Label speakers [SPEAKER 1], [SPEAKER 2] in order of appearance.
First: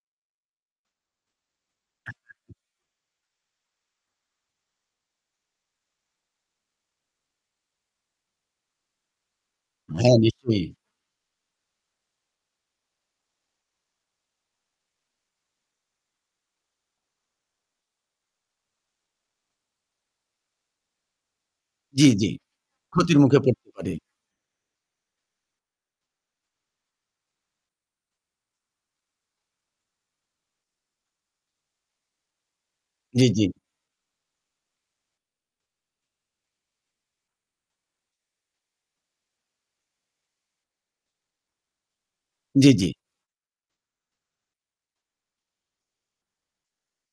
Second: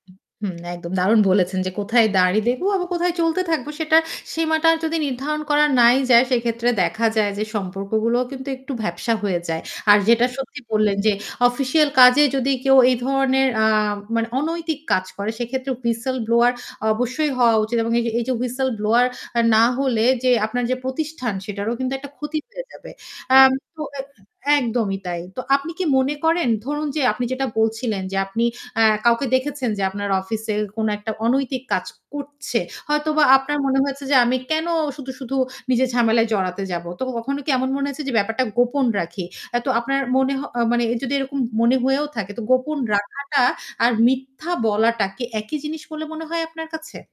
[SPEAKER 1] হুম, একদম দারুণ বলেছেন যে, কোথায়
[SPEAKER 2] আচ্ছা,
[SPEAKER 1] দাঁড়ি
[SPEAKER 2] হুম।
[SPEAKER 1] দেবো আবার কোথায় চলতে থাকবো সেটা সীমাটার যদি নির্ধারণ করা নাই যায় সেক্ষেত্রে দেখা যায় যে সম্পর্কগুলোও কিন্তু একটু ভ্যাপসা হয়ে যায়। আর
[SPEAKER 2] হ্যাঁ,
[SPEAKER 1] যেটা সত্যি
[SPEAKER 2] নিশ্চয়ই।
[SPEAKER 1] বললেন যে, অফিসিয়াল কাজে যদি কেউ এই ধরনের আ মানে অনৈতিক কাজ করে সেক্ষেত্রে Whistle ব্লোয়ার অবশ্যই হওয়া উচিত। এবং এই যে এই যে Whistle ব্লোয়ার আ না হলে যে, আপনার যে প্রতিষ্ঠান সেটারও কিন্তু
[SPEAKER 2] জ্বি,
[SPEAKER 1] একটা
[SPEAKER 2] জ্বি।
[SPEAKER 1] ক্ষতি হয়ে যাবে।
[SPEAKER 2] ক্ষতির মুখে
[SPEAKER 1] আম
[SPEAKER 2] পড়তে
[SPEAKER 1] তো
[SPEAKER 2] পারি।
[SPEAKER 1] একদমই তাই। তো আপনি কি মনে করেন ধরুন যে আপনি যেটা বলছিলেন যে আপনি এ্যা কাউকে দেখেছেন যে আপনার অফিসে কোনো একটা অনৈতিক কাজ করছে। হয়তোবা
[SPEAKER 2] জ্বী, জ্বী।
[SPEAKER 1] আপনার মনে হয়েছে যে, "আমি কেনো শুধু, শুধু নিজের ঝামেলায় জড়াতে যাবো?" তো কখনো কি এমন মনে হয়েছে যে, "ব্যাপারটা গোপন রাখি?" তো আপনার মনে হ মানে যদি এরকম মনে হয়েও থাকে তো
[SPEAKER 2] জ্বি,
[SPEAKER 1] গোপন
[SPEAKER 2] জ্বি।
[SPEAKER 1] রাখাটা আর মিথ্যা বলাটা কি একই জিনিস বলে মনে হয় আপনার কাছে?